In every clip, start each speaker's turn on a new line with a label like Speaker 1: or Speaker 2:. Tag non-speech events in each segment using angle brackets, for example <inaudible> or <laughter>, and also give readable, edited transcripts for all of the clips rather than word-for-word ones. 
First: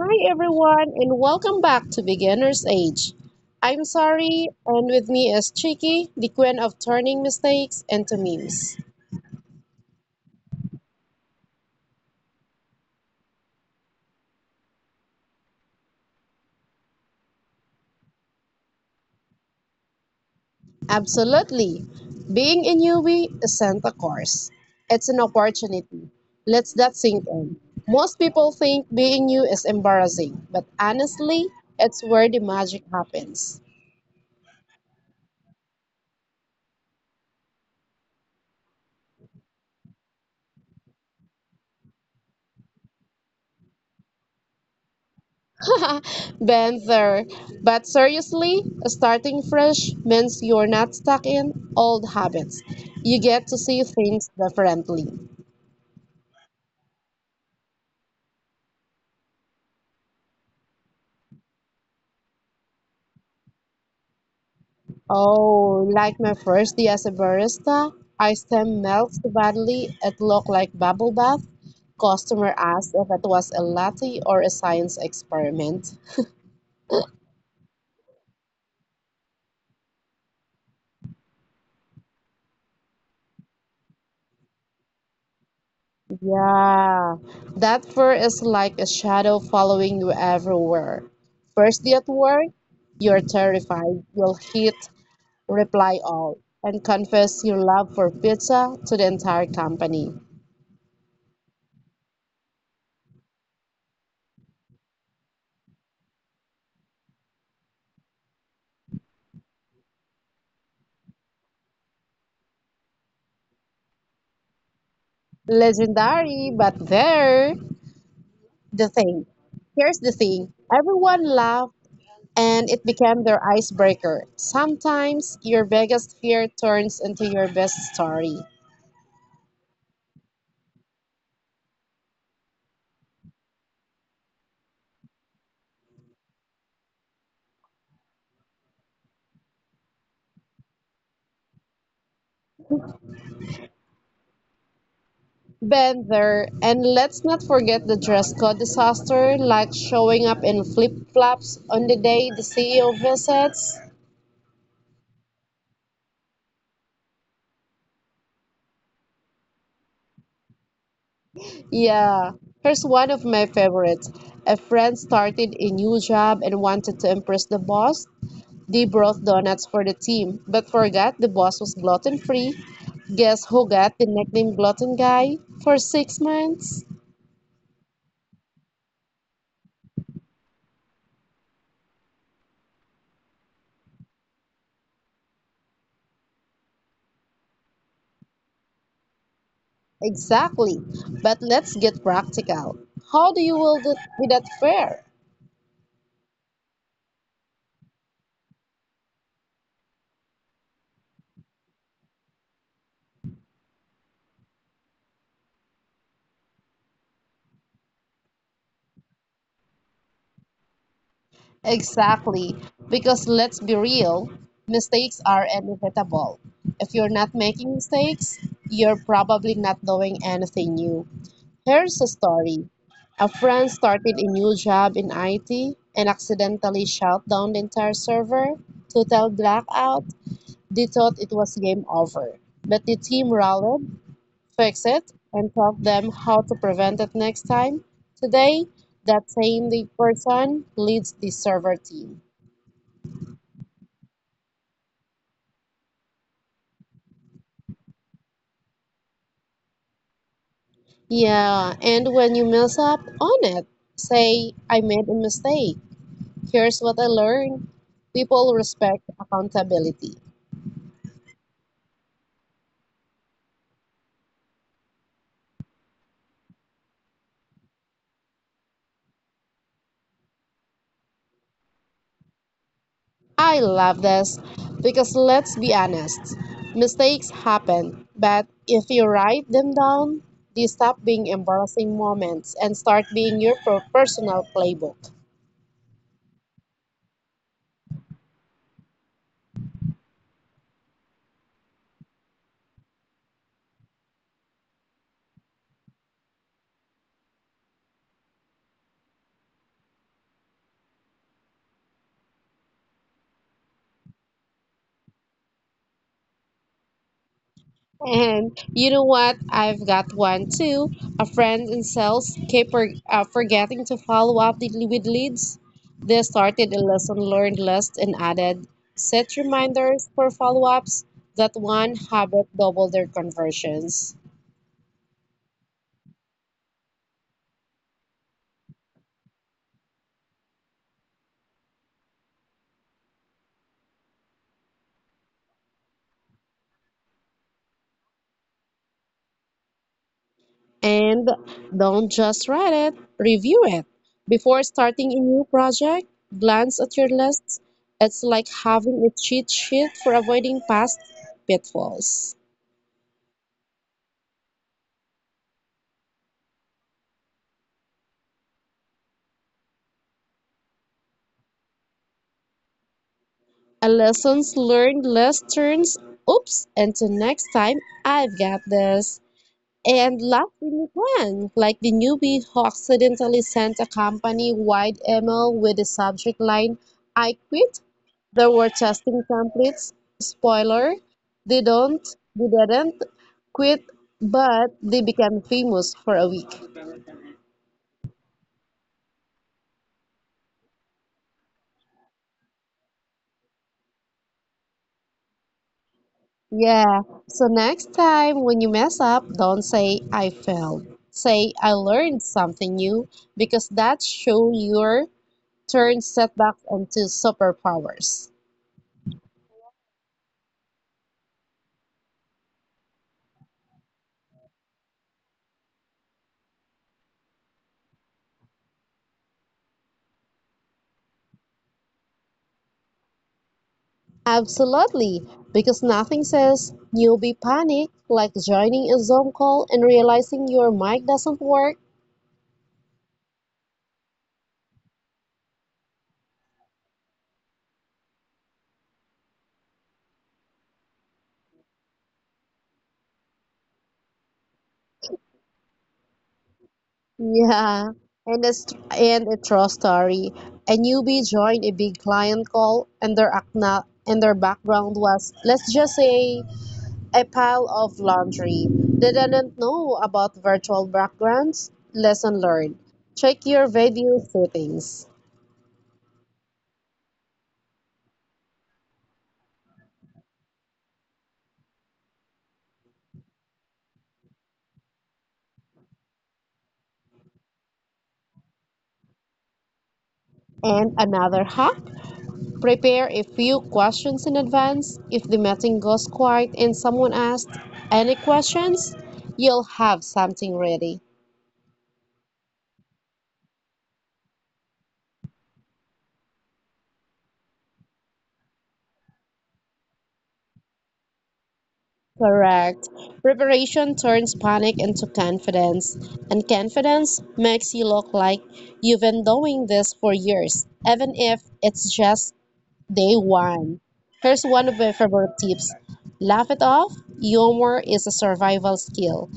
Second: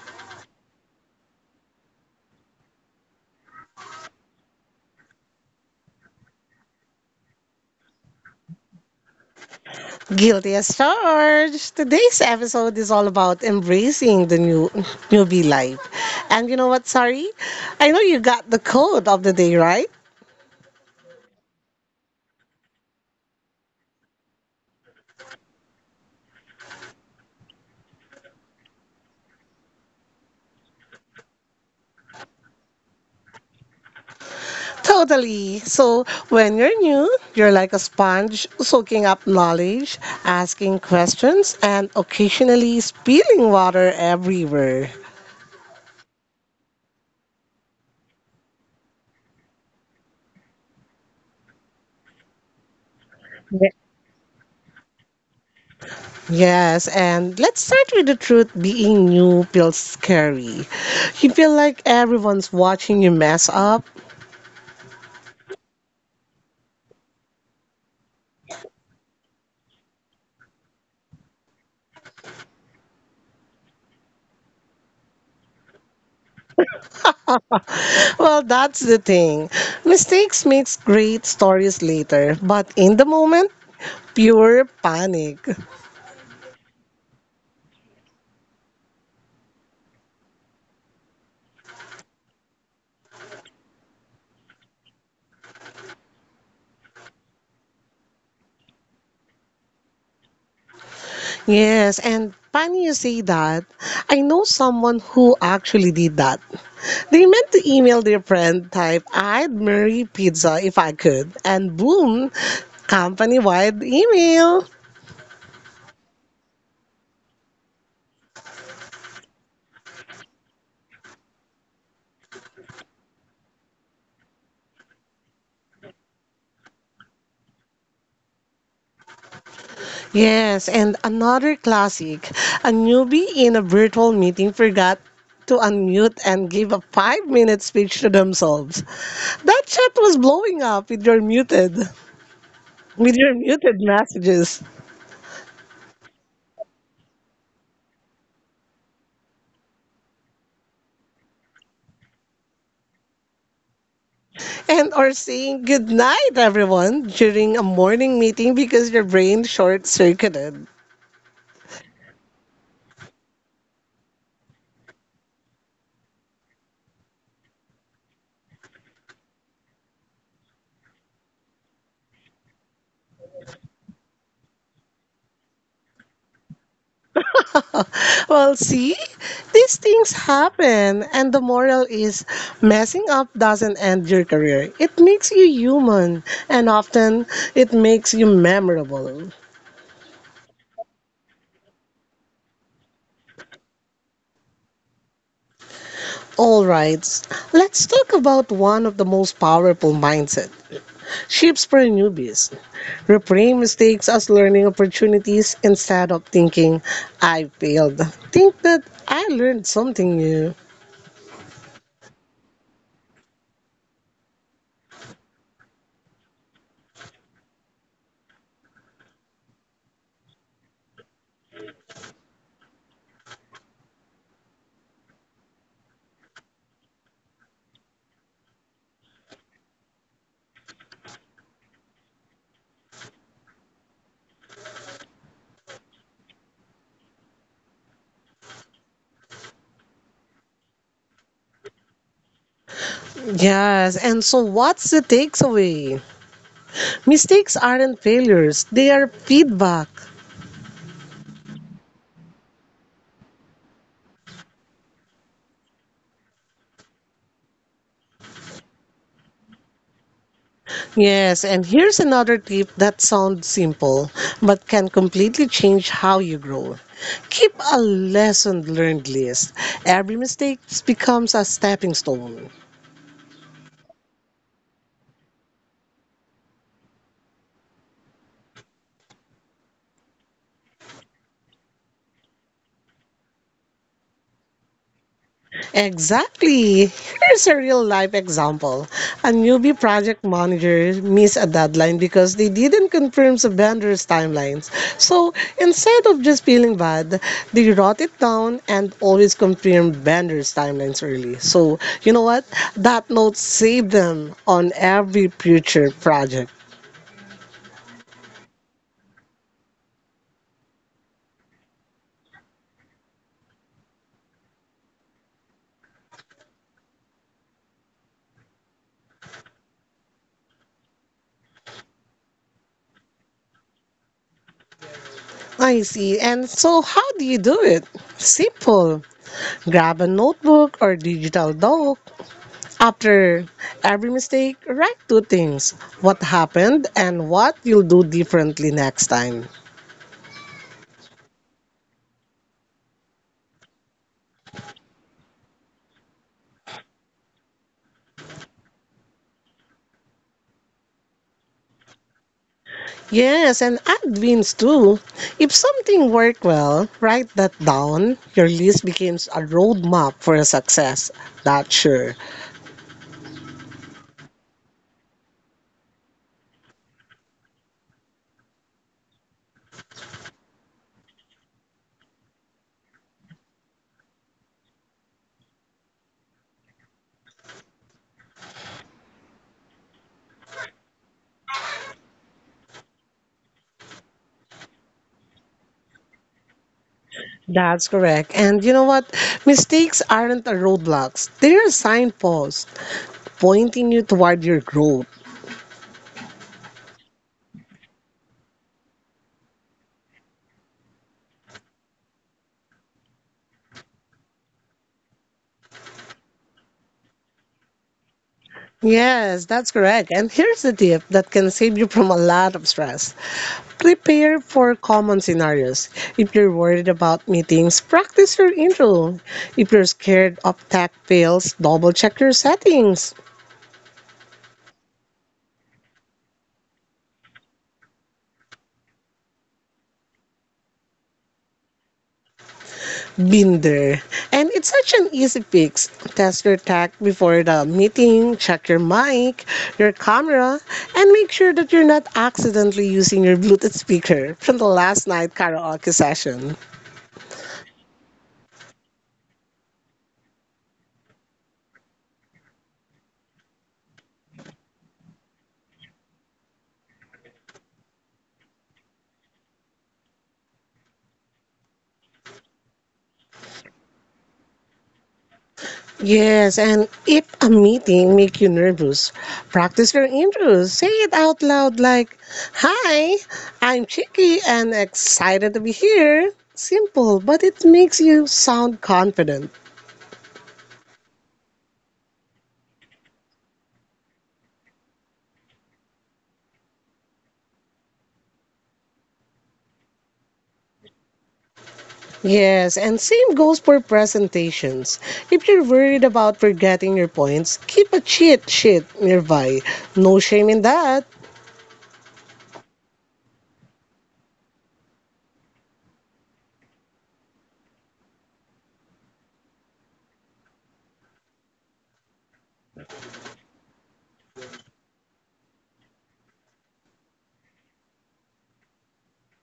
Speaker 1: Hi everyone and welcome back to Beginner's Age. I'm Sari and with me is Chiki, the queen of turning mistakes into memes.
Speaker 2: Guilty as charged. Today's episode is all about embracing the newbie life. And you know what, sorry? I know you got the code of the day, right?
Speaker 1: Absolutely. Being a newbie isn't a course. It's an opportunity. Let's that sink in. Most people think being new is embarrassing, but honestly, it's where the magic happens.
Speaker 2: Totally. So when you're new, you're like a sponge soaking up knowledge, asking questions, and occasionally spilling water everywhere.
Speaker 1: <laughs> Banther. But seriously, starting fresh means you're not stuck in old habits. You get to see things differently.
Speaker 2: Yes, and let's start with the truth being new feels scary. You feel like everyone's watching you mess up.
Speaker 1: Oh, like my first day as a barista, ice cream melts badly. It looked like bubble bath. Customer asked if it was a latte or a science experiment.
Speaker 2: Well, that's the thing. Mistakes makes great stories later, but in the moment, pure panic.
Speaker 1: Yeah, that fur is like a shadow following you everywhere. First day at work, you're terrified. You'll hit reply all and confess your love for pizza to the entire company.
Speaker 2: Yes, and funny you say that. I know someone who actually did that. They meant to email their friend type, I'd marry pizza if I could, and boom, company-wide email.
Speaker 1: Legendary, but there. The thing. Here's the thing. Everyone laughed and it became their icebreaker. Sometimes your biggest fear turns into your best story.
Speaker 2: Yes, and another classic. A newbie in a virtual meeting forgot to unmute and give a 5 minute speech to themselves. That chat was blowing up with your muted messages.
Speaker 1: Been there, and let's not forget the dress code disaster, like showing up in flip flops on the day the CEO visits.
Speaker 2: And or saying good night everyone during a morning meeting because your brain short circuited.
Speaker 1: Yeah, here's one of my favorites. A friend started a new job and wanted to impress the boss. They brought donuts for the team, but forgot the boss was gluten free. Guess who got the nickname Glutton Guy for 6 months?
Speaker 2: <laughs> Well, see, these things happen, and the moral is messing up doesn't end your career. It makes you human, and often it makes you memorable.
Speaker 1: Exactly. But let's get practical. How do you will get without fair?
Speaker 2: All right, let's talk about one of the most powerful mindset shifts for newbies. Reframe mistakes as learning opportunities instead of thinking I failed. Think that I learned something new.
Speaker 1: Exactly. Because let's be real, mistakes are inevitable. If you're not making mistakes, you're probably not doing anything new. Here's a story. A friend started a new job in IT and accidentally shut down the entire server. Total blackout. They thought it was game over. But the team rallied, fixed it, and taught them how to prevent it next time. Today, that same person leads the server team.
Speaker 2: Yes, and so what's the takeaway? Mistakes aren't failures, they are feedback.
Speaker 1: Yeah, and when you mess up, own it. Say, I made a mistake. Here's what I learned. People respect accountability.
Speaker 2: Yes, and here's another tip that sounds simple but can completely change how you grow. Keep a lesson learned list. Every mistake becomes a stepping stone.
Speaker 1: I love this because let's be honest, mistakes happen, but if you write them down, they stop being embarrassing moments and start being your personal playbook.
Speaker 2: Exactly. Here's a real life example. A newbie project manager missed a deadline because they didn't confirm the vendor's timelines. So instead of just feeling bad, they wrote it down and always confirmed vendor's timelines early. So you know what? That note saved them on every future project.
Speaker 1: And you know what? I've got one too. A friend in sales kept forgetting to follow up with leads. They started a lesson learned list and added set reminders for follow ups. That one habit doubled their conversions.
Speaker 2: I see. And so how do you do it? Simple. Grab a notebook or digital doc. After every mistake, write two things: what happened and what you'll do differently next time.
Speaker 1: And don't just write it, review it. Before starting a new project, glance at your lists. It's like having a cheat sheet for avoiding past pitfalls.
Speaker 2: Yes, and add wins too. If something worked well, write that down. Your list becomes a roadmap for a success. That's sure.
Speaker 1: A lessons learned list turns oops into next time I've got this. And lastly, you plan, like the newbie who accidentally sent a company wide email with the subject line I quit. There were testing templates. Spoiler, they don't, they didn't quit, but they became famous for a week.
Speaker 2: That's correct. And you know what? Mistakes aren't a roadblocks. They're signposts pointing you toward your growth.
Speaker 1: Yeah, so next time when you mess up, don't say I failed. Say I learned something new because that show your turn setbacks into superpowers.
Speaker 2: Yes, that's correct. And here's the tip that can save you from a lot of stress. Prepare for common scenarios. If you're worried about meetings, practice your intro. If you're scared of tech fails, double check your settings.
Speaker 1: Absolutely, because nothing says newbie panic like joining a Zoom call and realizing your mic doesn't work.
Speaker 2: Been there. And it's such an easy fix. Test your tech before the meeting, check your mic, your camera, and make sure that you're not accidentally using your Bluetooth speaker from the last night karaoke session.
Speaker 1: Yeah, and it's and a true story. A newbie joined a big client call, and their background was, let's just say, a pile of laundry. They didn't know about virtual backgrounds. Lesson learned. Check your video settings.
Speaker 2: Yes, and if a meeting make you nervous, practice your intros. Say it out loud like, "Hi, I'm Chicky and excited to be here." Simple, but it makes you sound confident.
Speaker 1: And another hack: prepare a few questions in advance. If the meeting goes quiet and someone asks any questions, you'll have something ready.
Speaker 2: Yes, and same goes for presentations. If you're worried about forgetting your points, keep a cheat sheet nearby. No shame in that.
Speaker 1: Correct. Preparation turns panic into confidence, and confidence makes you look like you've been doing this for years, even if it's just day one. Here's one of my favorite tips: laugh it off. Humor is a survival skill.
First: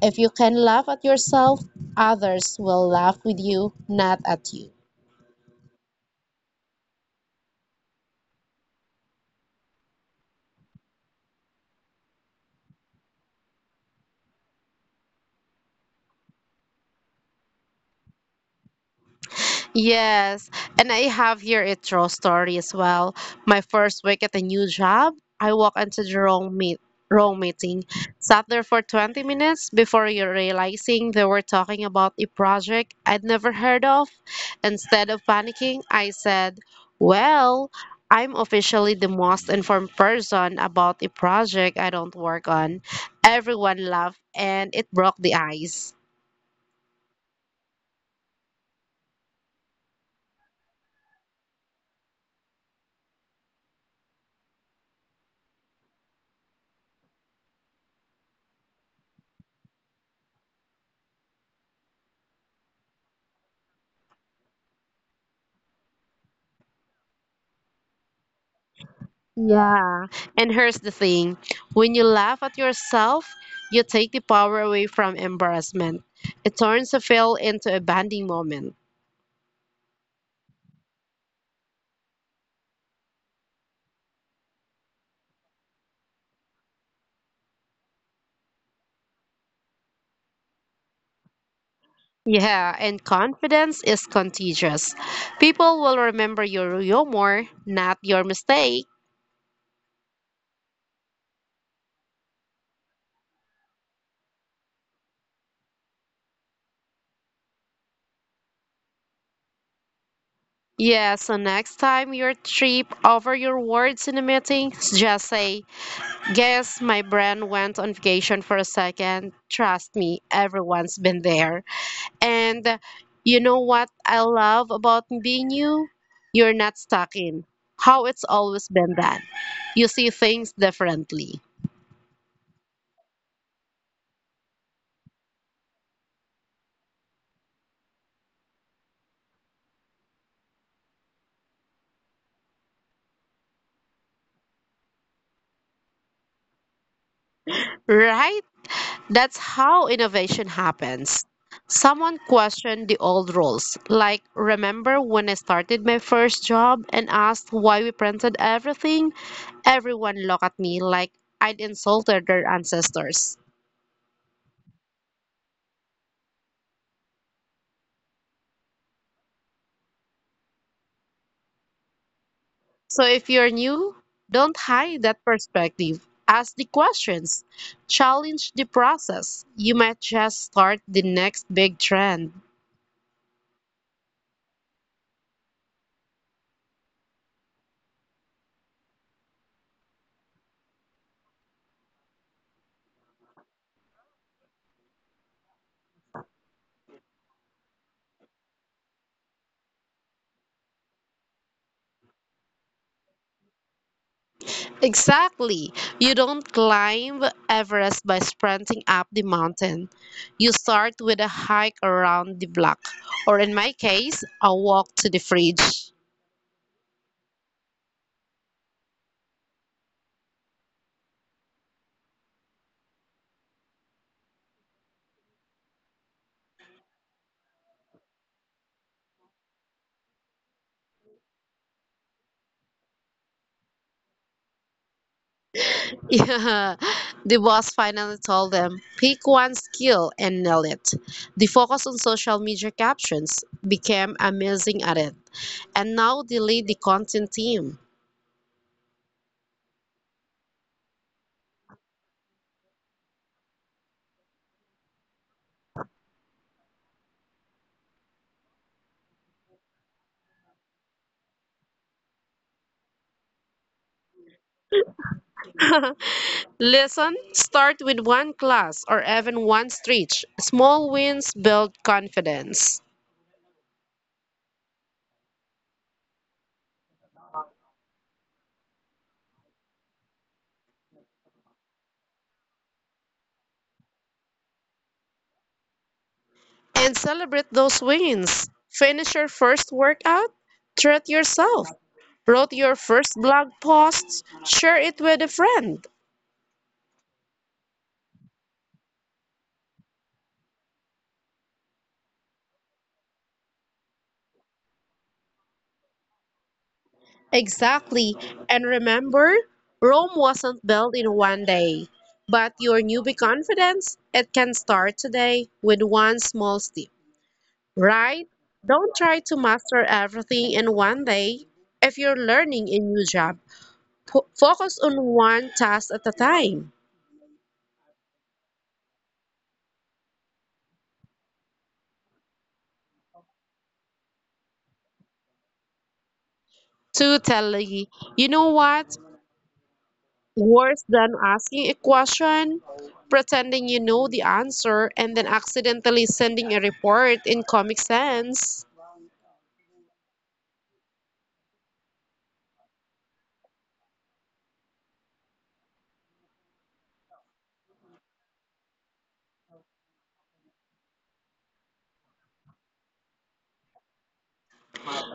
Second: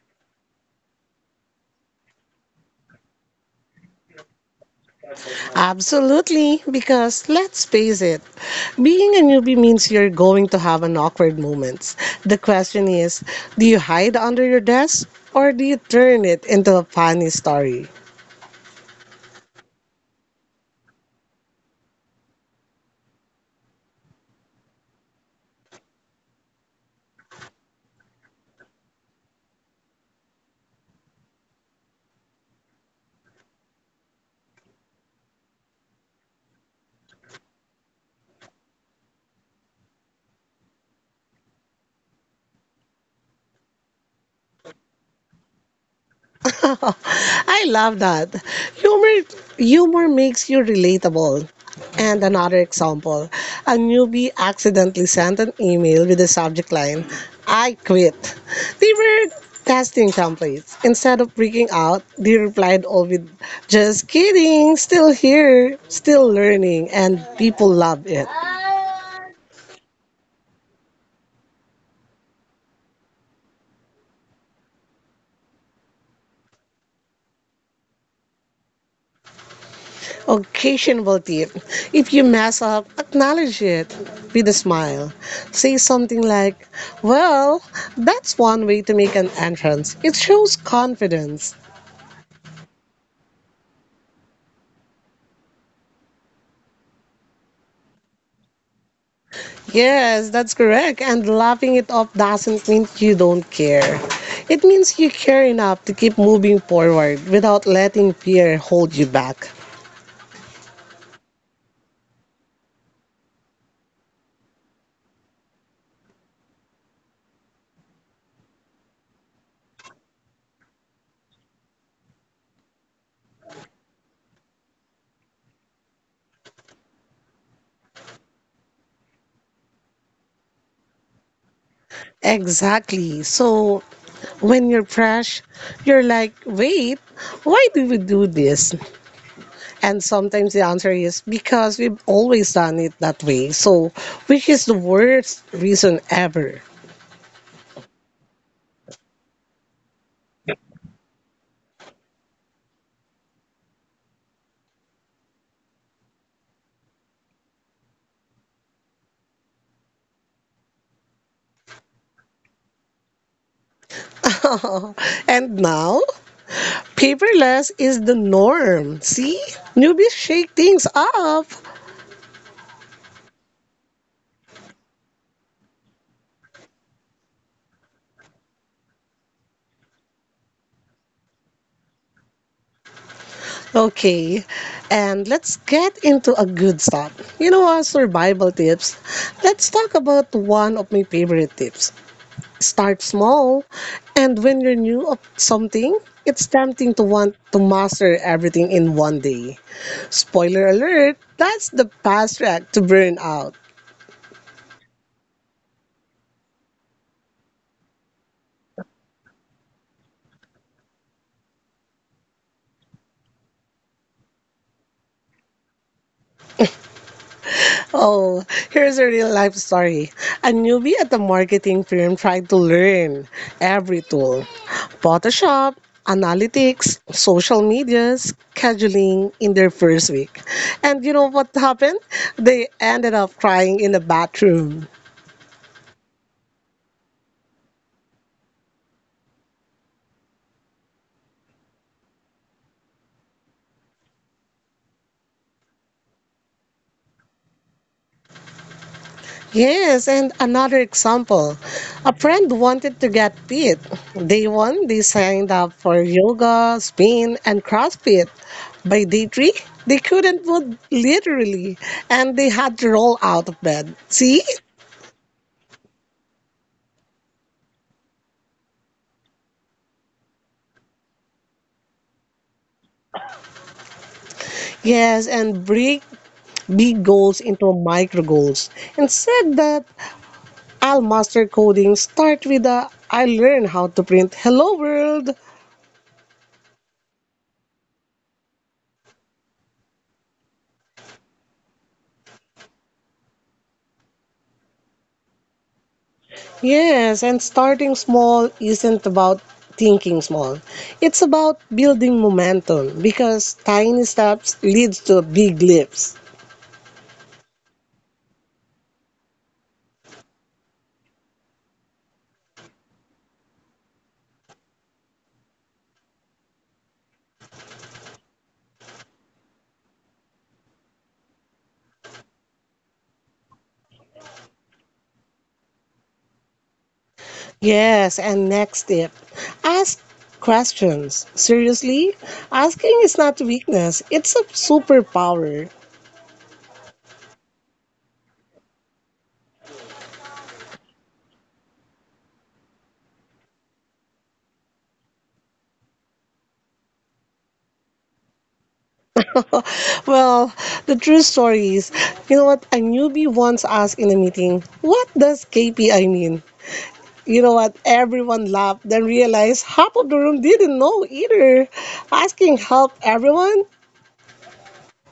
Speaker 1: If you can laugh at yourself, others will laugh with you, not at you.
Speaker 2: Absolutely, because let's face it, being a newbie means you're going to have an awkward moments. The question is, do you hide under your desk or do you turn it into a funny story?
Speaker 1: Yes, and I have here a true story as well. My first week at a new job, I walked into the wrong meeting, sat there for 20 minutes before you realizing they were talking about a project I'd never heard of. Instead of panicking, I said, "Well, I'm officially the most informed person about a project I don't work on." Everyone laughed, and it broke the ice.
Speaker 2: <laughs> I love that. Humor humor makes you relatable. And another example, a newbie accidentally sent an email with the subject line, I quit. They were testing templates. Instead of freaking out, they replied all with, just kidding, still here, still learning, and people love it.
Speaker 1: Yeah. And here's the thing: when you laugh at yourself, you take the power away from embarrassment. It turns a fail into a bonding moment.
Speaker 2: Occasional tip. If you mess up, acknowledge it with a smile. Say something like, well, that's one way to make an entrance. It shows confidence.
Speaker 1: Yeah, and confidence is contagious. People will remember your humor, not your mistake.
Speaker 2: Yes, that's correct. And laughing it off doesn't mean you don't care. It means you care enough to keep moving forward without letting fear hold you back.
Speaker 1: Yeah, so next time you trip over your words in a meeting, just say, "Guess my brain went on vacation for a second." Trust me, everyone's been there. And you know what I love about being you? You're not stuck in how it's always been done. You see things differently.
Speaker 2: Exactly. So when you're fresh, you're like, wait, why do we do this? And sometimes the answer is because we've always done it that way. So, which is the worst reason ever.
Speaker 1: Right? That's how innovation happens. Someone questioned the old rules, like remember when I started my first job and asked why we printed everything? Everyone looked at me like I'd insulted their ancestors.
Speaker 2: <laughs> And now, paperless is the norm. See? Newbies shake things up.
Speaker 1: So if you're new, don't hide that perspective. Ask the questions, challenge the process. You might just start the next big trend.
Speaker 2: Okay, and let's get into a good start. You know what? Survival tips. Let's talk about one of my favorite tips. Start small, and when you're new of something, it's tempting to want to master everything in one day. Spoiler alert, that's the fast track to burnout.
Speaker 1: Exactly. You don't climb Everest by sprinting up the mountain. You start with a hike around the block, or in my case, a walk to the fridge. <laughs>
Speaker 2: Oh, here's a real life story. A newbie at a marketing firm tried to learn every tool: Photoshop, analytics, social media, scheduling in their first week. And you know what happened? They ended up crying in the bathroom.
Speaker 1: Yeah. The boss finally told them, pick one skill and nail it. The focus on social media captions became amazing at it, and now they lead the content team.
Speaker 2: Yes, and another example. A friend wanted to get fit. Day one, they signed up for yoga, spin, and CrossFit. By day three, they couldn't move literally, and they had to roll out of bed. See?
Speaker 1: Listen, start with one class or even one stretch. Small wins build confidence.
Speaker 2: Yes, and break big goals into micro goals. Instead that I'll master coding, start with the "I learn how to print hello world."
Speaker 1: And celebrate those wins. Finish your first workout, treat yourself, wrote your first blog post, share it with a friend.
Speaker 2: Yes, and starting small isn't about thinking small. It's about building momentum because tiny steps leads to big leaps.
Speaker 1: Exactly. And remember, Rome wasn't built in one day. But your newbie confidence, it can start today with one small step, right? Don't try to master everything in one day. If you're learning a new job, focus on one task at a time.
Speaker 2: Yes, and next step, ask questions. Seriously, asking is not a weakness, it's a superpower.
Speaker 1: Totally. You know what? Worse than asking a question, pretending you know the answer and then accidentally sending a report in Comic Sans.
Speaker 2: <laughs> Well, the true story is, you know what, a newbie once asked in a meeting, what does KPI mean? You know what? Everyone laughed, then realized half of the room didn't know either. Asking help, everyone?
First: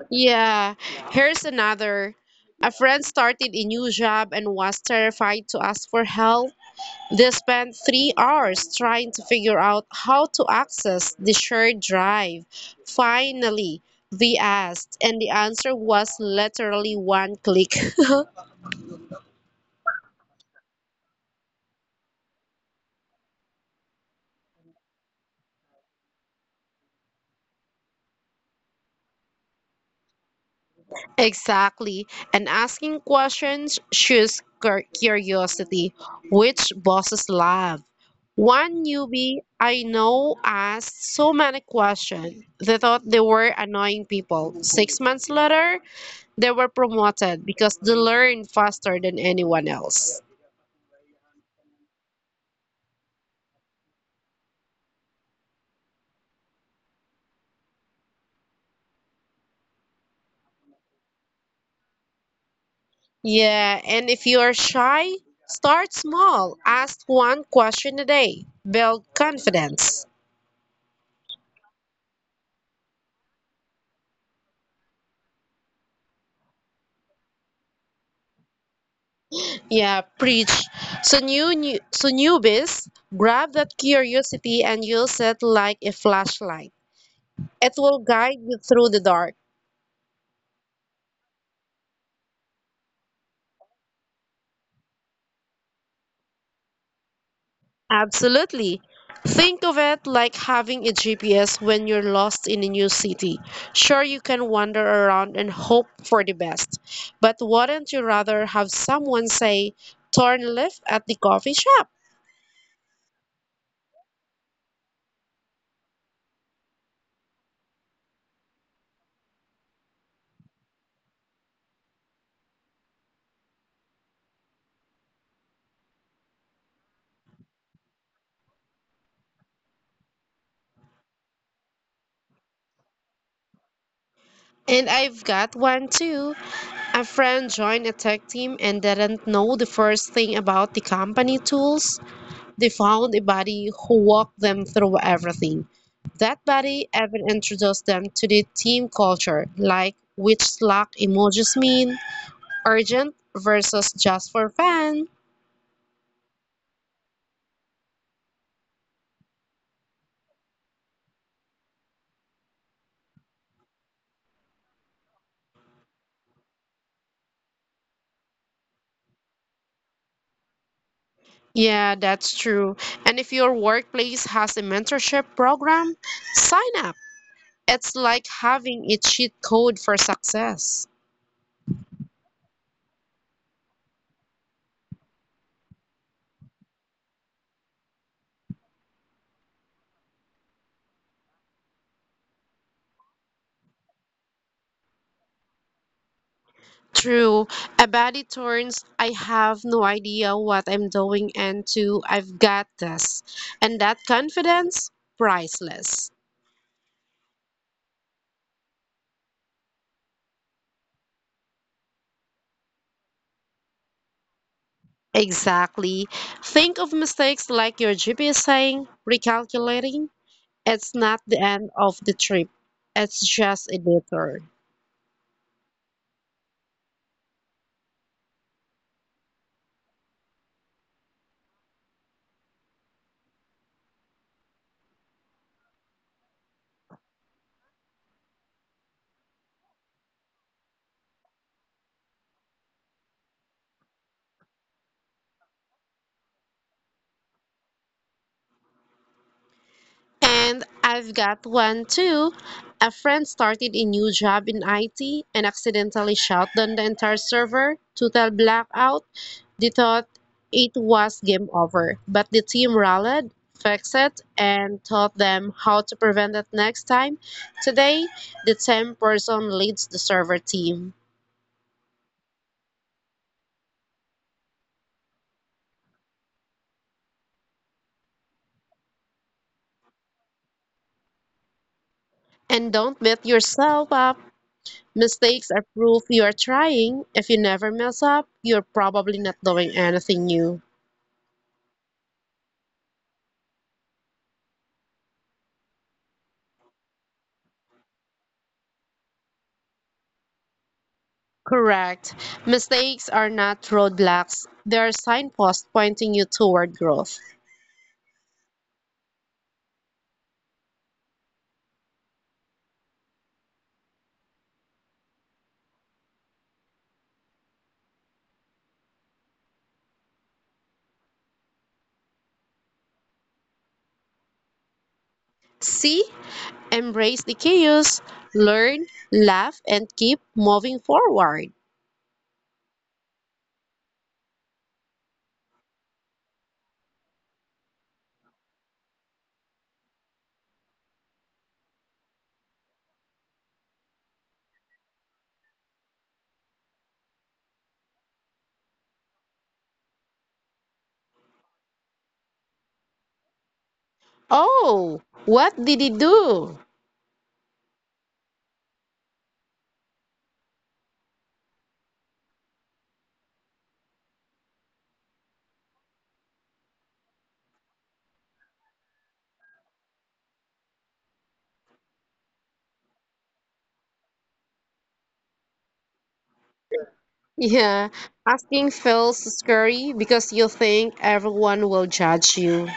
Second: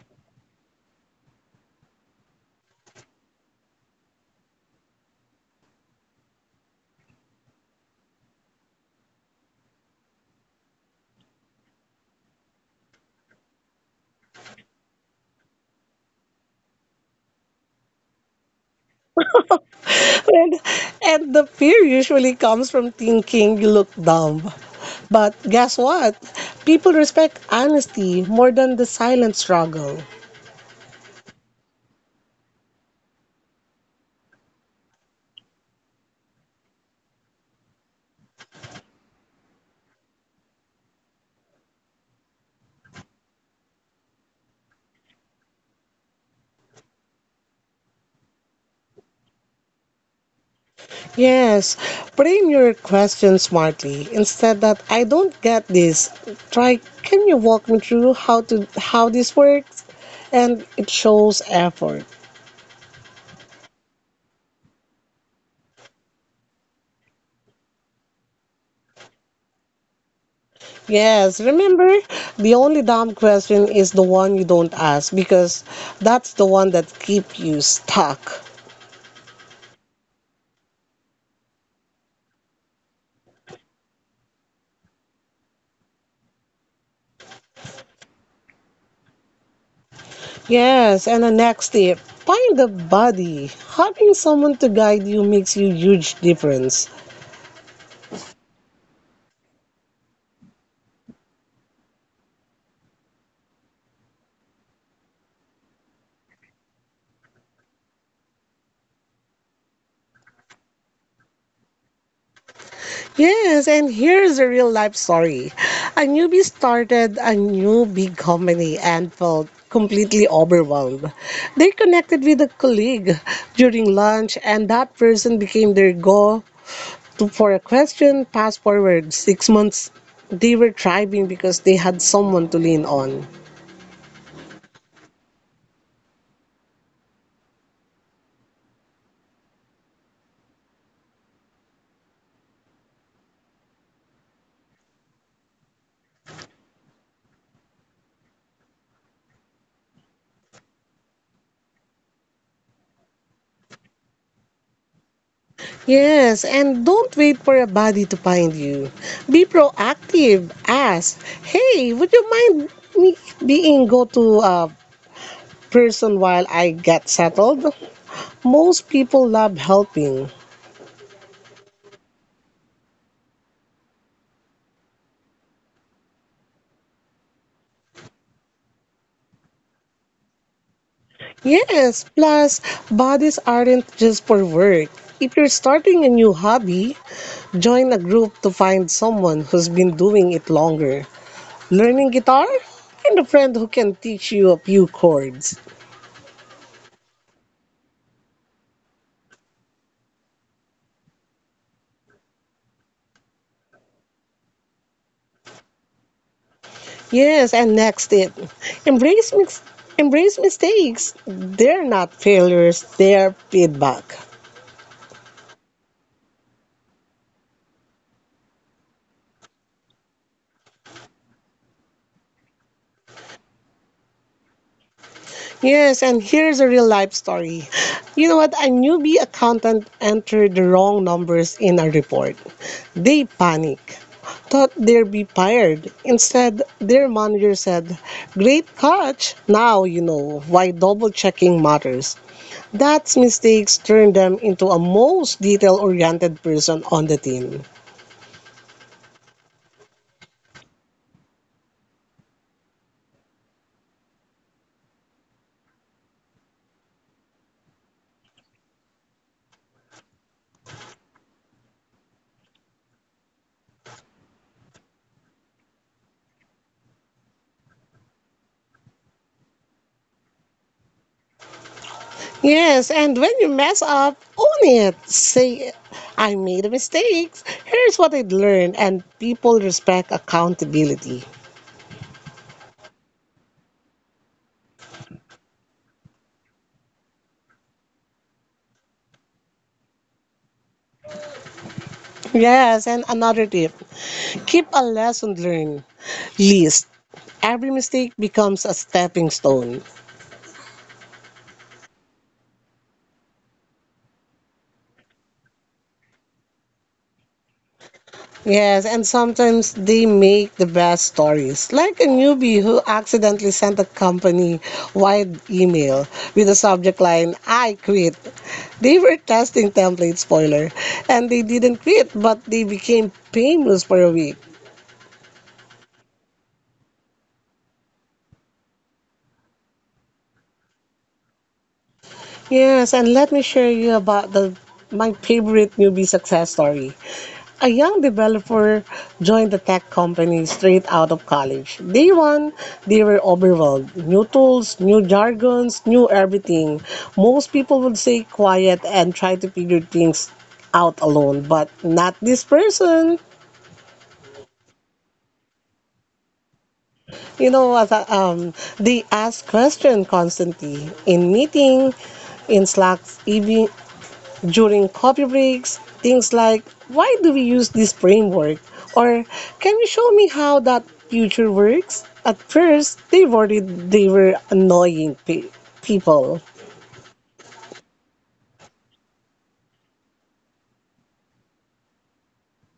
Speaker 1: Yeah, here's another. A friend started a new job and was terrified to ask for help. They spent 3 hours trying to figure out how to access the shared drive. Finally, they asked, and the answer was literally one click.
Speaker 2: <laughs> And, and the fear usually comes from thinking you look dumb. But guess what? People respect honesty more than the silent struggle.
Speaker 1: Exactly. And asking questions shows curiosity, which bosses love. One newbie I know asked so many questions. They thought they were annoying people. 6 months later, they were promoted because they learned faster than anyone else.
Speaker 2: Yes, frame your question smartly. Instead that I don't get this, try can you walk me through how this works? And it shows effort.
Speaker 1: Yeah, and if you are shy, start small. Ask one question a day. Build confidence.
Speaker 2: Yes, remember, the only dumb question is the one you don't ask because that's the one that keep you stuck.
Speaker 1: Yeah, preach. So newbies, grab that curiosity and use it like a flashlight. It will guide you through the dark.
Speaker 2: Yes, and the next tip, find a buddy. Having someone to guide you makes you huge difference.
Speaker 1: Absolutely. Think of it like having a GPS when you're lost in a new city. Sure, you can wander around and hope for the best, but wouldn't you rather have someone say, turn left at the coffee shop?
Speaker 2: Yes, and here's a real life story. A newbie started a new big company and felt completely overwhelmed. They connected with a colleague during lunch and that person became their go to, for a question, fast forward 6 months, they were thriving because they had someone to lean on.
Speaker 1: And I've got one too. A friend joined a tech team and didn't know the first thing about the company tools. They found a buddy who walked them through everything. That buddy even introduced them to the team culture, like which Slack emojis mean, urgent versus just for fun.
Speaker 2: Yes, and don't wait for a body to find you. Be proactive. Ask, hey, would you mind me being go to a person while I get settled? Most people love helping.
Speaker 1: Yeah, that's true. And if your workplace has a mentorship program, sign up. It's like having a cheat code for success.
Speaker 2: Yes, plus bodies aren't just for work. If you're starting a new hobby, join a group to find someone who's been doing it longer. Learning guitar? And a friend who can teach you a few chords.
Speaker 1: True. A body turns, I have no idea what I'm doing, and to I've got this. And that confidence, priceless.
Speaker 2: Yes, and next it. Embrace mix Embrace mistakes. They're not failures, they're feedback.
Speaker 1: Exactly. Think of mistakes like your GPS saying, recalculating. It's not the end of the trip, it's just a detour.
Speaker 2: Yes, and here's a real life story. You know what? A newbie accountant entered the wrong numbers in a report. They panic. Thought they'd be fired. Instead, their manager said, great catch! Now you know why double checking matters. That mistakes turned them into a most detail-oriented person on the team.
Speaker 1: And I've got one too. A friend started a new job in IT and accidentally shut down the entire server, total blackout. They thought it was game over, but the team rallied, fixed it, and taught them how to prevent it next time. Today, the same person leads the server team.
Speaker 2: Yes, and when you mess up, own it. Say, I made a mistake. Here's what I learned, and people respect accountability.
Speaker 1: And don't beat yourself up. Mistakes are proof you are trying. If you never mess up, you're probably not doing anything new.
Speaker 2: Yes, and another tip: keep a lesson learned list. Every mistake becomes a stepping stone.
Speaker 1: Correct. Mistakes are not roadblocks, they are signposts pointing you toward growth.
Speaker 2: Yes, and sometimes they make the best stories, like a newbie who accidentally sent a company wide email with the subject line, I quit. They were testing template spoiler, and they didn't quit, but they became famous for a week.
Speaker 1: See, embrace the chaos, learn, laugh, and keep moving forward.
Speaker 2: Yes, and let me share you about the my favorite newbie success story. A young developer joined the tech company straight out of college. Day one, they were overwhelmed. New tools, new jargons, new everything. Most people would stay quiet and try to figure things out alone, but not this person.
Speaker 1: Oh, what did he do?
Speaker 2: You know what? They ask questions constantly in meeting, in Slack, even during coffee breaks, things like why do we use this framework? Or can you show me how that future works? At first, they worried they were people.
Speaker 1: Yeah, asking feels scary because you think everyone will judge you.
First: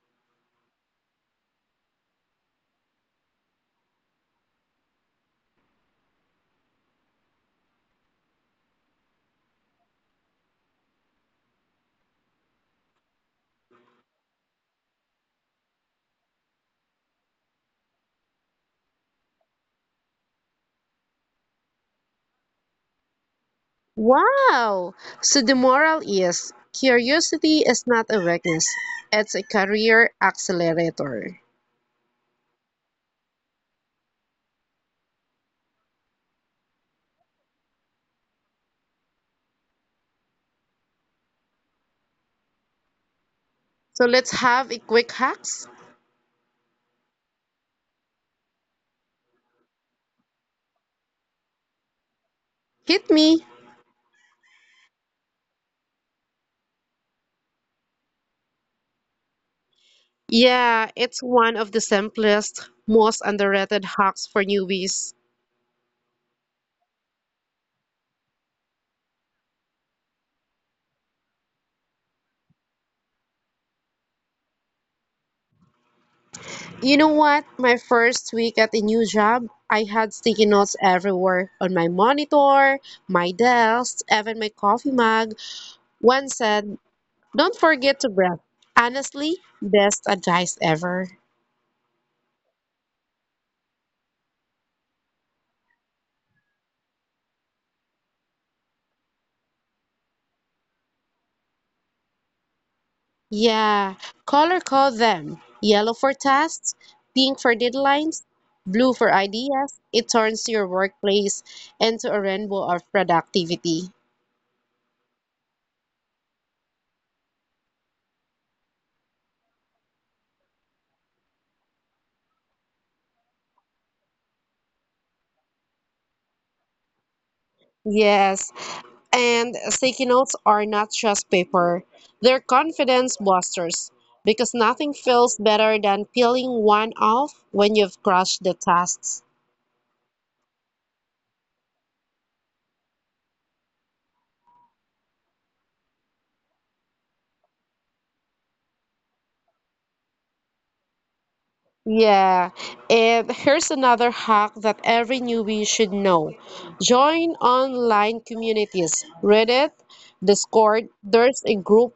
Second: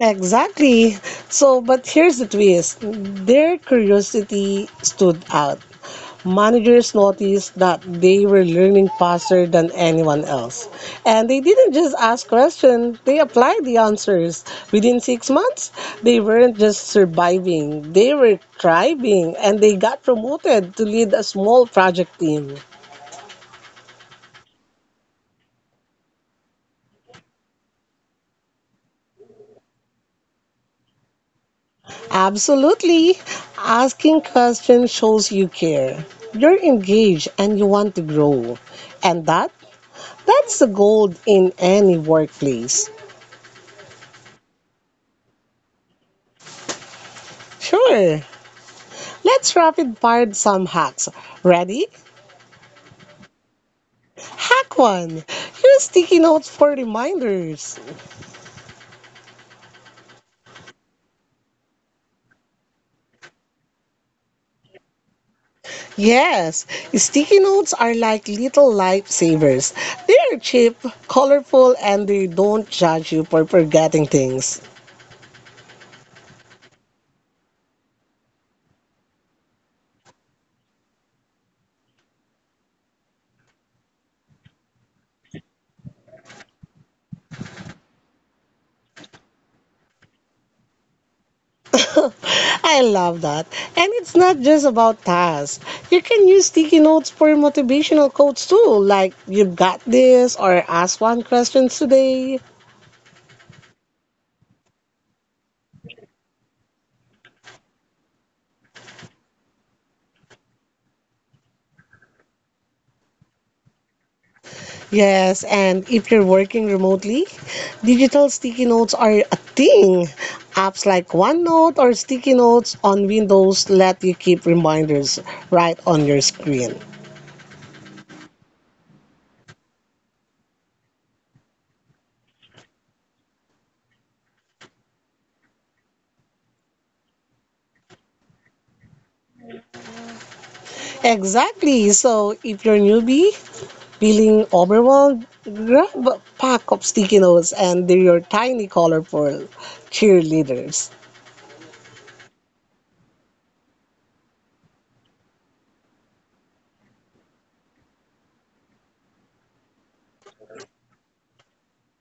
Speaker 2: Exactly. So, but here's the twist their curiosity stood out. Managers noticed that they were learning faster than anyone else. And they didn't just ask questions, they applied the answers. Within 6 months, they weren't just surviving, they were thriving, and they got promoted to lead a small project team.
Speaker 1: Wow! So the moral is curiosity is not a weakness, it's a career accelerator.
Speaker 2: Absolutely. Asking questions shows you care. You're engaged and you want to grow. And that's the gold in any workplace.
Speaker 1: So let's have a quick hacks.
Speaker 2: Sure. Let's rapid fire some hacks. Ready?
Speaker 1: Hit me.
Speaker 2: Hack one. Use sticky notes for reminders.
Speaker 1: Yeah, it's one of the simplest, most underrated hacks for newbies.
Speaker 2: Yes, sticky notes are like little lifesavers. They are cheap, colorful, and they don't judge you for forgetting things.
Speaker 1: You know what? My first week at a new job, I had sticky notes everywhere on my monitor, my desk, even my coffee mug. One said, "Don't forget to breath." Honestly, best advice ever.
Speaker 2: I love that. And it's not just about tasks. You can use sticky notes for motivational quotes too, like you've got this or ask one question today.
Speaker 1: Yeah, color code them. Yellow for tasks, pink for deadlines, blue for ideas. It turns your workplace into a rainbow of productivity.
Speaker 2: Yes, and if you're working remotely, digital sticky notes are a thing. Apps like OneNote or Sticky Notes on Windows let you keep reminders right on your screen.
Speaker 1: Yes, and sticky notes are not just paper. They're confidence busters because nothing feels better than peeling one off when you've crushed the tasks.
Speaker 2: Exactly. So if you're newbie, feeling overwhelmed, grab a pack of sticky notes and they're your tiny colorful cheerleaders.
Speaker 1: Yeah, and here's another hack that every newbie should know. Join online communities. Reddit, Discord, there's a group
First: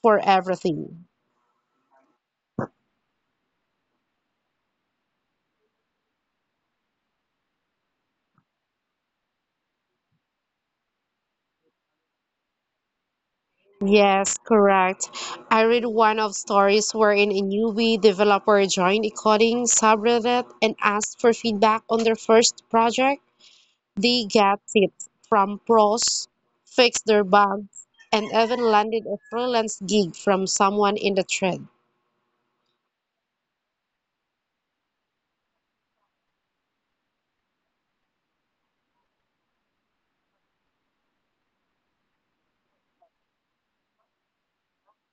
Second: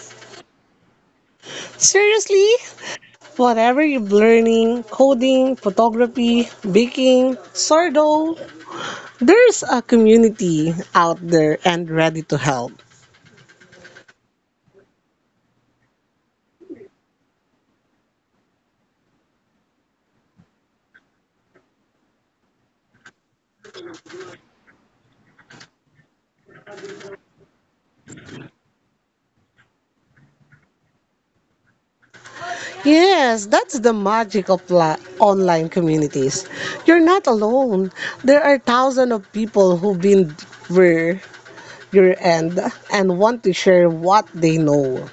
Speaker 1: for everything.
Speaker 2: Seriously, whatever you're learning, coding, photography, baking, sourdough, there's a community out there and ready to help.
Speaker 1: Yes, correct. I read one of stories wherein a newbie developer joined a coding subreddit and asked for feedback on their first project. They got tips from pros, fixed their bugs, and even landed a freelance gig from someone in the thread.
Speaker 2: Yes, that's the magic of online communities. You're not alone. There are thousands of people who've been where your end and want to share what they know.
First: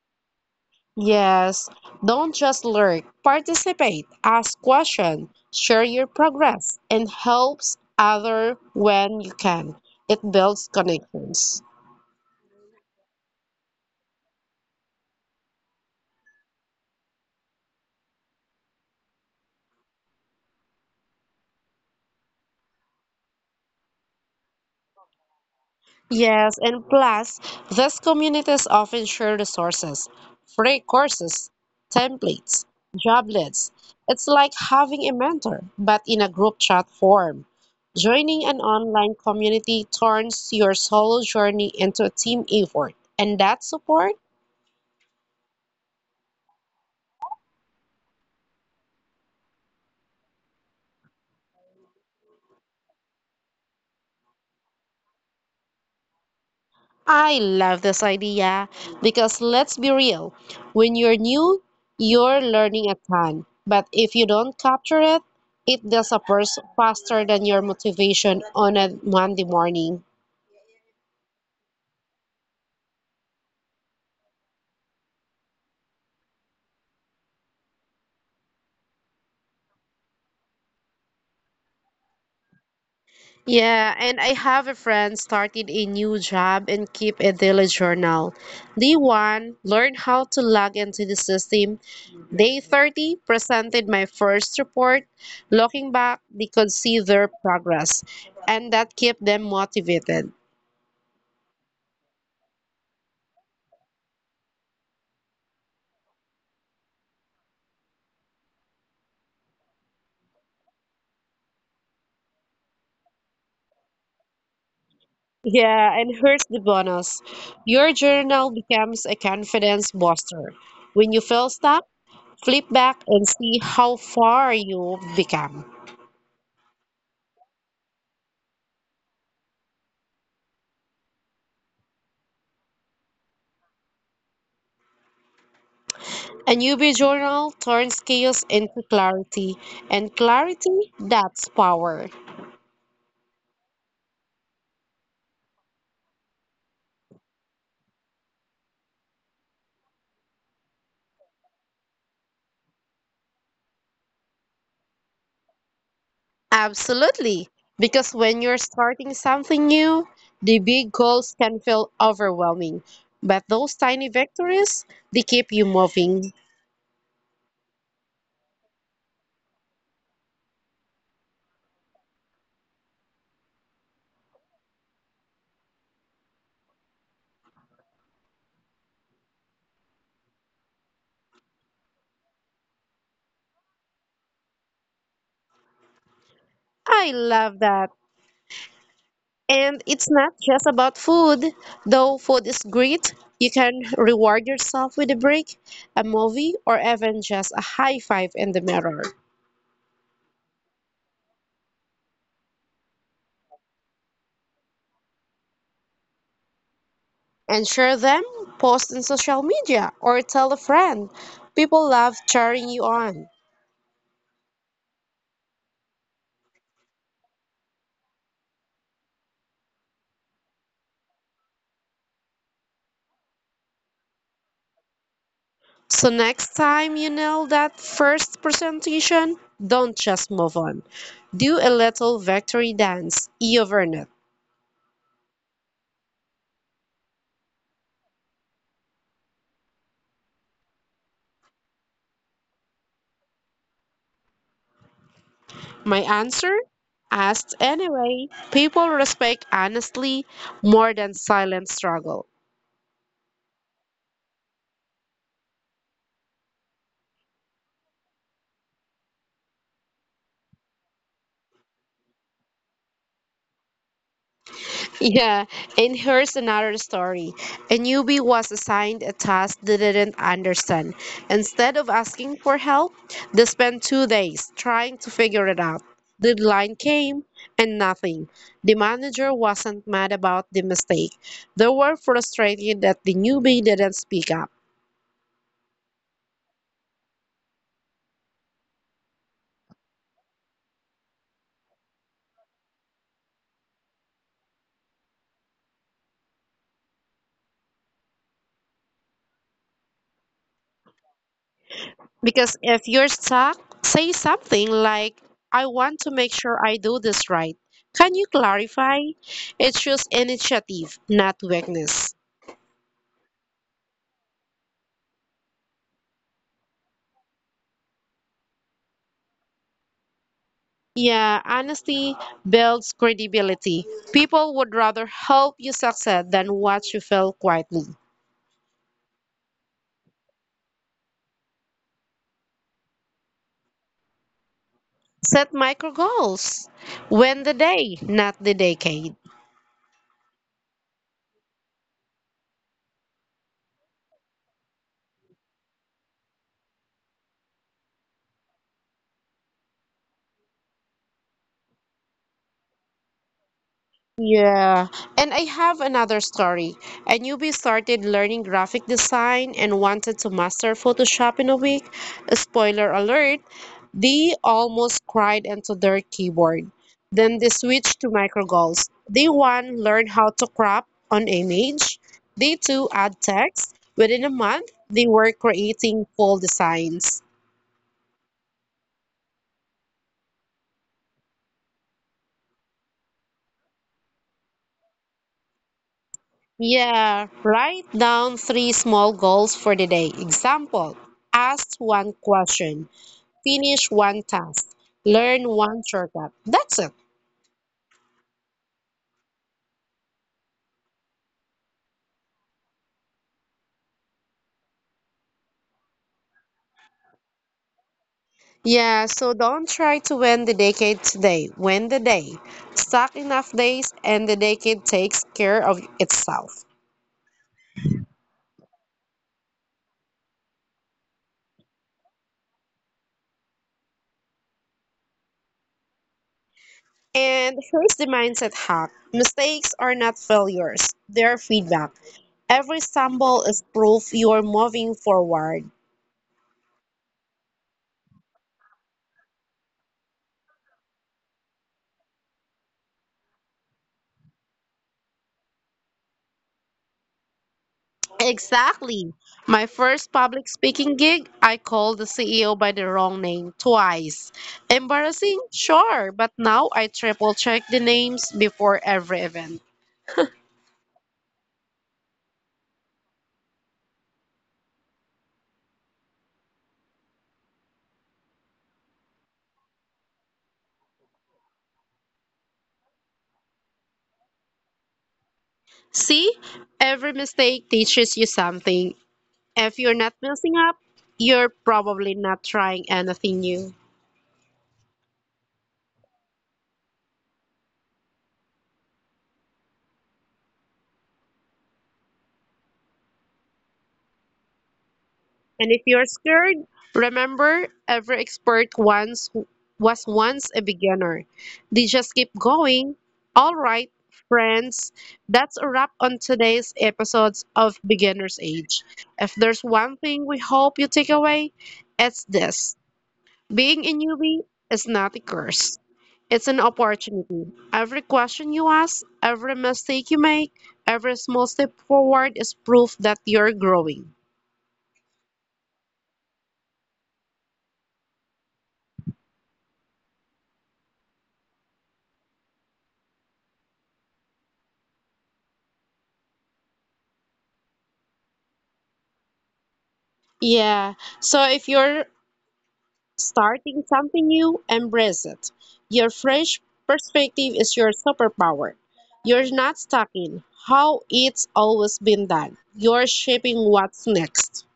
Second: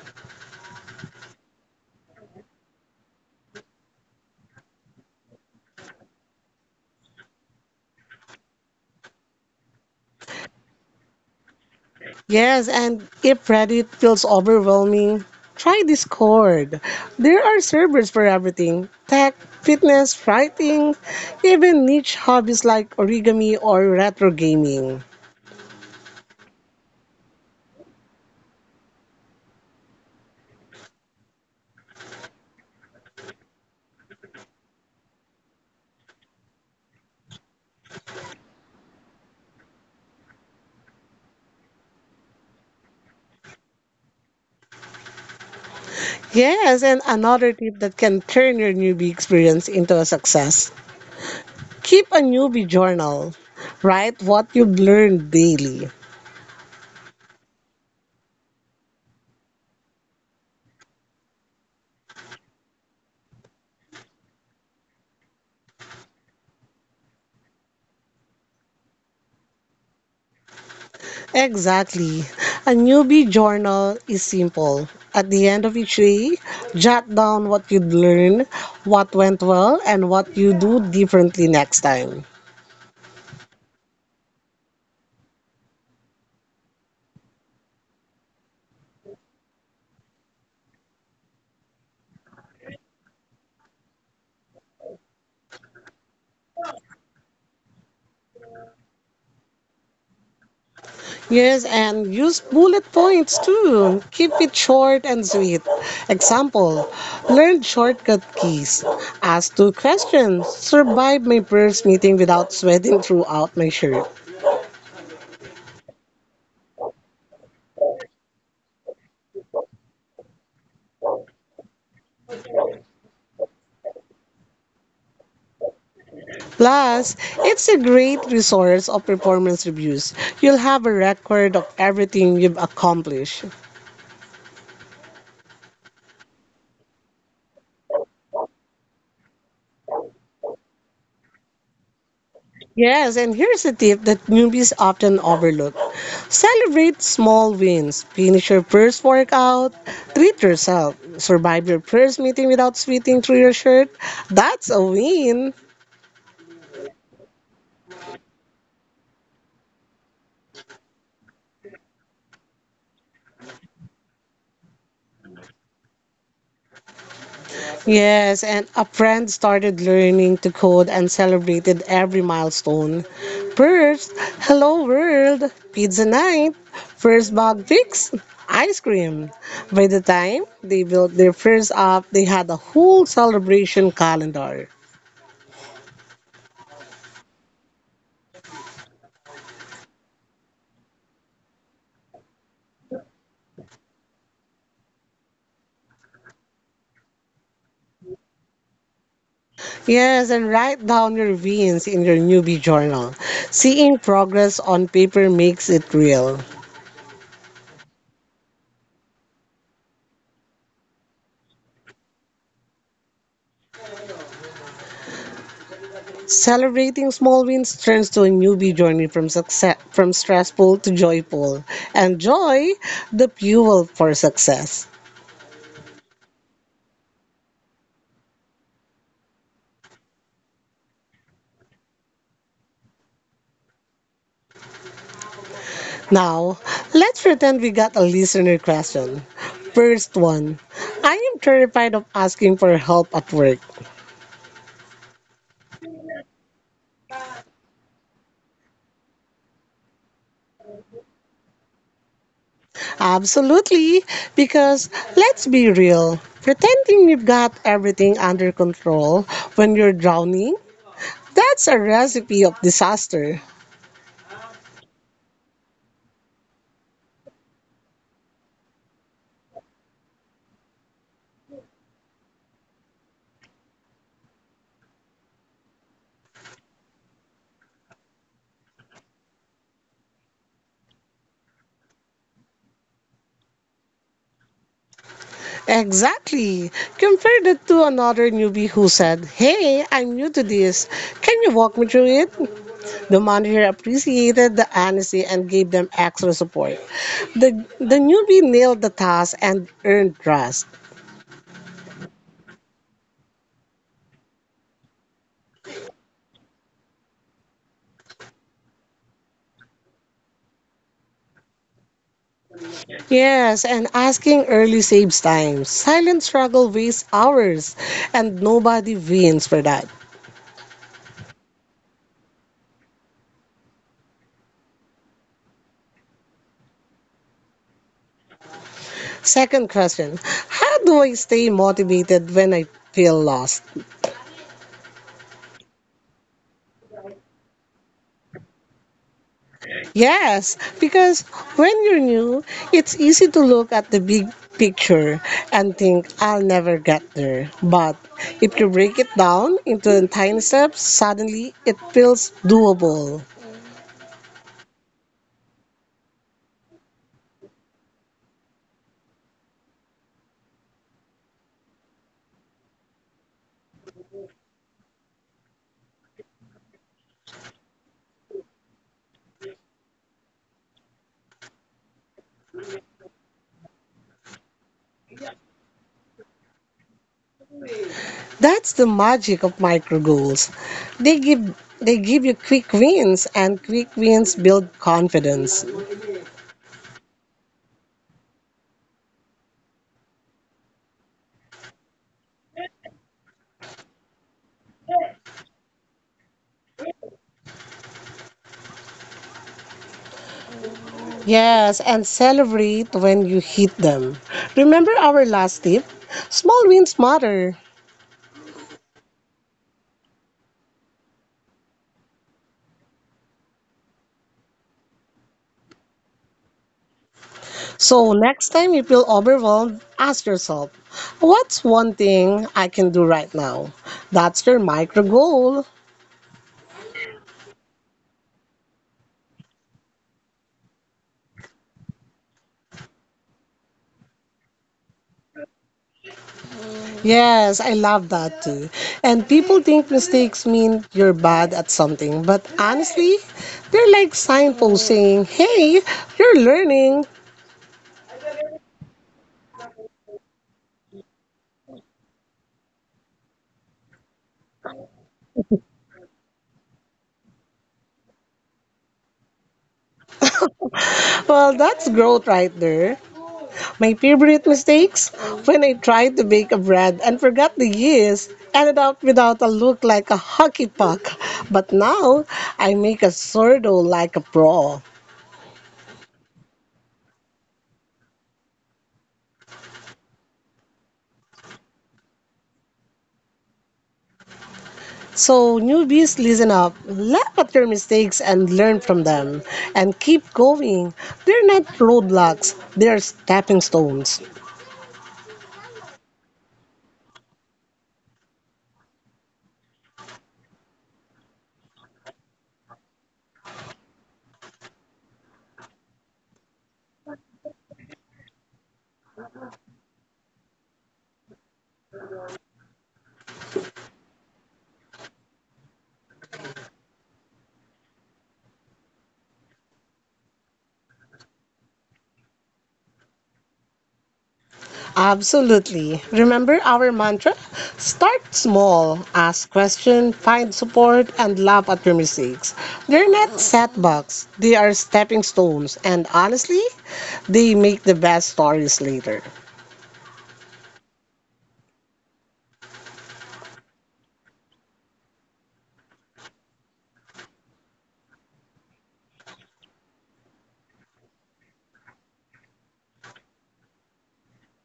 Speaker 1: Yes, don't just lurk. Participate, ask questions, share your progress, and helps other when you can. It builds connections.
Speaker 2: Yes, and if Reddit feels overwhelming, try Discord. There are servers for everything tech, fitness, writing, even niche hobbies like origami or retro gaming.
Speaker 1: Yes, and plus, these communities often share resources, free courses, templates, job lists. It's like having a mentor, but in a group chat form. Joining an online community turns your solo journey into a team effort, and that support.
Speaker 2: Yes, and another tip that can turn your newbie experience into a success. Keep a newbie journal. Write what you've learned daily.
Speaker 1: I love this idea because let's be real, when you're new, you're learning a ton. But if you don't capture it, it disappears faster than your motivation on a Monday morning.
Speaker 2: Exactly. A newbie journal is simple. At the end of each day, jot down what you'd learn, what went well, and what you do differently next time.
Speaker 1: Yeah, and I have a friend started a new job and keep a daily journal. Day one, learn how to log into the system. Day 30, presented my first report. Looking back, they could see their progress, and that kept them motivated.
Speaker 2: Yes, and use bullet points too. Keep it short and sweet. Example, learn shortcut keys. Ask two questions. Survive my first meeting without sweating throughout my shirt.
Speaker 1: Yeah, and here's the bonus. Your journal becomes a confidence booster. When you feel stuck, flip back and see how far you've become.
Speaker 2: Plus, it's a great resource of performance reviews. You'll have a record of everything you've accomplished.
Speaker 1: A newbie journal turns chaos into clarity, and clarity, that's power.
Speaker 2: Yes, and here's a tip that newbies often overlook. Celebrate small wins. Finish your first workout. Treat yourself. Survive your first meeting without sweating through your shirt. That's a win.
Speaker 1: Absolutely. Because when you're starting something new, the big goals can feel overwhelming. But those tiny victories, they keep you moving.
Speaker 2: Yes, and a friend started learning to code and celebrated every milestone. First, hello world, pizza night. First bug fix, ice cream. By the time they built their first app, they had a whole celebration calendar.
Speaker 1: I love that. And it's not just about food. Though food is great, you can reward yourself with a break, a movie, or even just a high five in the mirror.
Speaker 2: Yes, and write down your wins in your newbie journal. Seeing progress on paper makes it real.
Speaker 1: And share them, post in social media, or tell a friend. People love cheering you on.
Speaker 2: Celebrating small wins turns to a newbie journey from success from stressful to joyful, and joy the fuel for success.
Speaker 1: So next time you nail that first presentation, don't just move on. Do a little victory dance. You've earned it.
Speaker 2: Now, let's pretend we got a listener question. First one. I am terrified of asking for help at work.
Speaker 1: My answer? Asked anyway. People respect honestly more than silent struggle.
Speaker 2: Absolutely, because let's be real, pretending you've got everything under control when you're drowning, that's a recipe of disaster.
Speaker 1: Yeah, and here's another story. A newbie was assigned a task they didn't understand. Instead of asking for help, they spent 2 days trying to figure it out. The deadline came and nothing. The manager wasn't mad about the mistake. They were frustrated that the newbie didn't speak up.
Speaker 2: Exactly. Compare that to another newbie who said, "Hey, I'm new to this. Can you walk me through it?" The manager appreciated the honesty and gave them extra support. The newbie nailed the task and earned trust.
Speaker 1: Because if you're stuck, say something like, I want to make sure I do this right. Can you clarify? It shows initiative, not weakness.
Speaker 2: Yes, and asking early saves time. Silent struggle wastes hours, and nobody wins for that.
Speaker 1: Yeah, honesty builds credibility. People would rather help you succeed than watch you fail quietly.
Speaker 2: Second question, how do I stay motivated when I feel lost?
Speaker 1: Set micro goals. Win the day, not the decade.
Speaker 2: Yes, because when you're new, it's easy to look at the big picture and think, I'll never get there. But if you break it down into tiny steps, suddenly it feels doable.
Speaker 1: Yeah, and I have another story. I newbie started learning graphic design and wanted to master Photoshop in a week. Spoiler alert, they almost cried into their keyboard. Then they switched to micro goals. They one learned how to crop on image. They two add text. Within a month, they were creating full designs.
Speaker 2: That's the magic of micro goals. They give you quick wins and quick wins build confidence.
Speaker 1: Yeah, write down three small goals for the day. Example, ask one question. Finish one task, learn one shortcut. That's it.
Speaker 2: Yes, and celebrate when you hit them. Remember our last tip? Small wins matter.
Speaker 1: Yeah, so don't try to win the decade today. Win the day. Stack enough days, and the decade takes care of itself.
Speaker 2: So next time you feel overwhelmed, ask yourself, what's one thing I can do right now? That's your micro goal.
Speaker 1: And here's the mindset hack mistakes are not failures, they're feedback. Every stumble is proof you're moving forward.
Speaker 2: Yes, I love that too. And people think mistakes mean you're bad at something, but honestly, they're like signposts saying, hey, you're learning.
Speaker 1: Exactly. My first public speaking gig, I called the CEO by the wrong name twice. Embarrassing? Sure, but now I triple check the names before every event.
Speaker 2: Well, that's growth right there. My favorite mistakes? When I tried to bake a bread and forgot the yeast, ended up without a look like a hockey puck. But now, I make a sourdough like a pro.
Speaker 1: See, every mistake teaches you something. If you're not messing up, you're probably not trying anything new.
Speaker 2: So, newbies, listen up, laugh at your mistakes and learn from them, and keep going. They're not roadblocks, they're stepping stones.
Speaker 1: And if you're scared, remember every expert once was once a beginner. They just keep going. All right, friends, that's a wrap on today's episodes of Beginner's Age. If there's one thing we hope you take away, it's this. Being a newbie is not a curse. It's an opportunity. Every question you ask, every mistake you make, every small step forward is proof that you're growing.
Speaker 2: Absolutely. Remember our mantra? Start small, ask questions, find support, and laugh at your mistakes. They're not setbacks, they are stepping stones, and honestly, they make the best stories later.
Speaker 1: Yeah. So if you're starting something new, embrace it. Your fresh perspective is your superpower. You're not stuck in how it's always been done. You're shaping what's next.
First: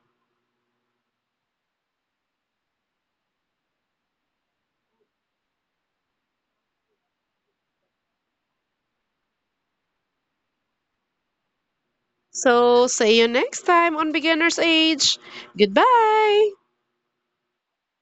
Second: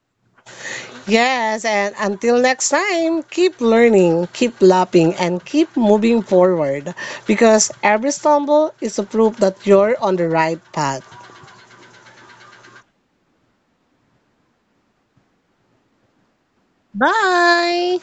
Speaker 2: Yes, and until next time, keep learning, keep laughing, and keep moving forward because every stumble is a proof that you're on the right path.
Speaker 1: So, see you next time on Beginner's Age. Goodbye.
Speaker 2: Bye!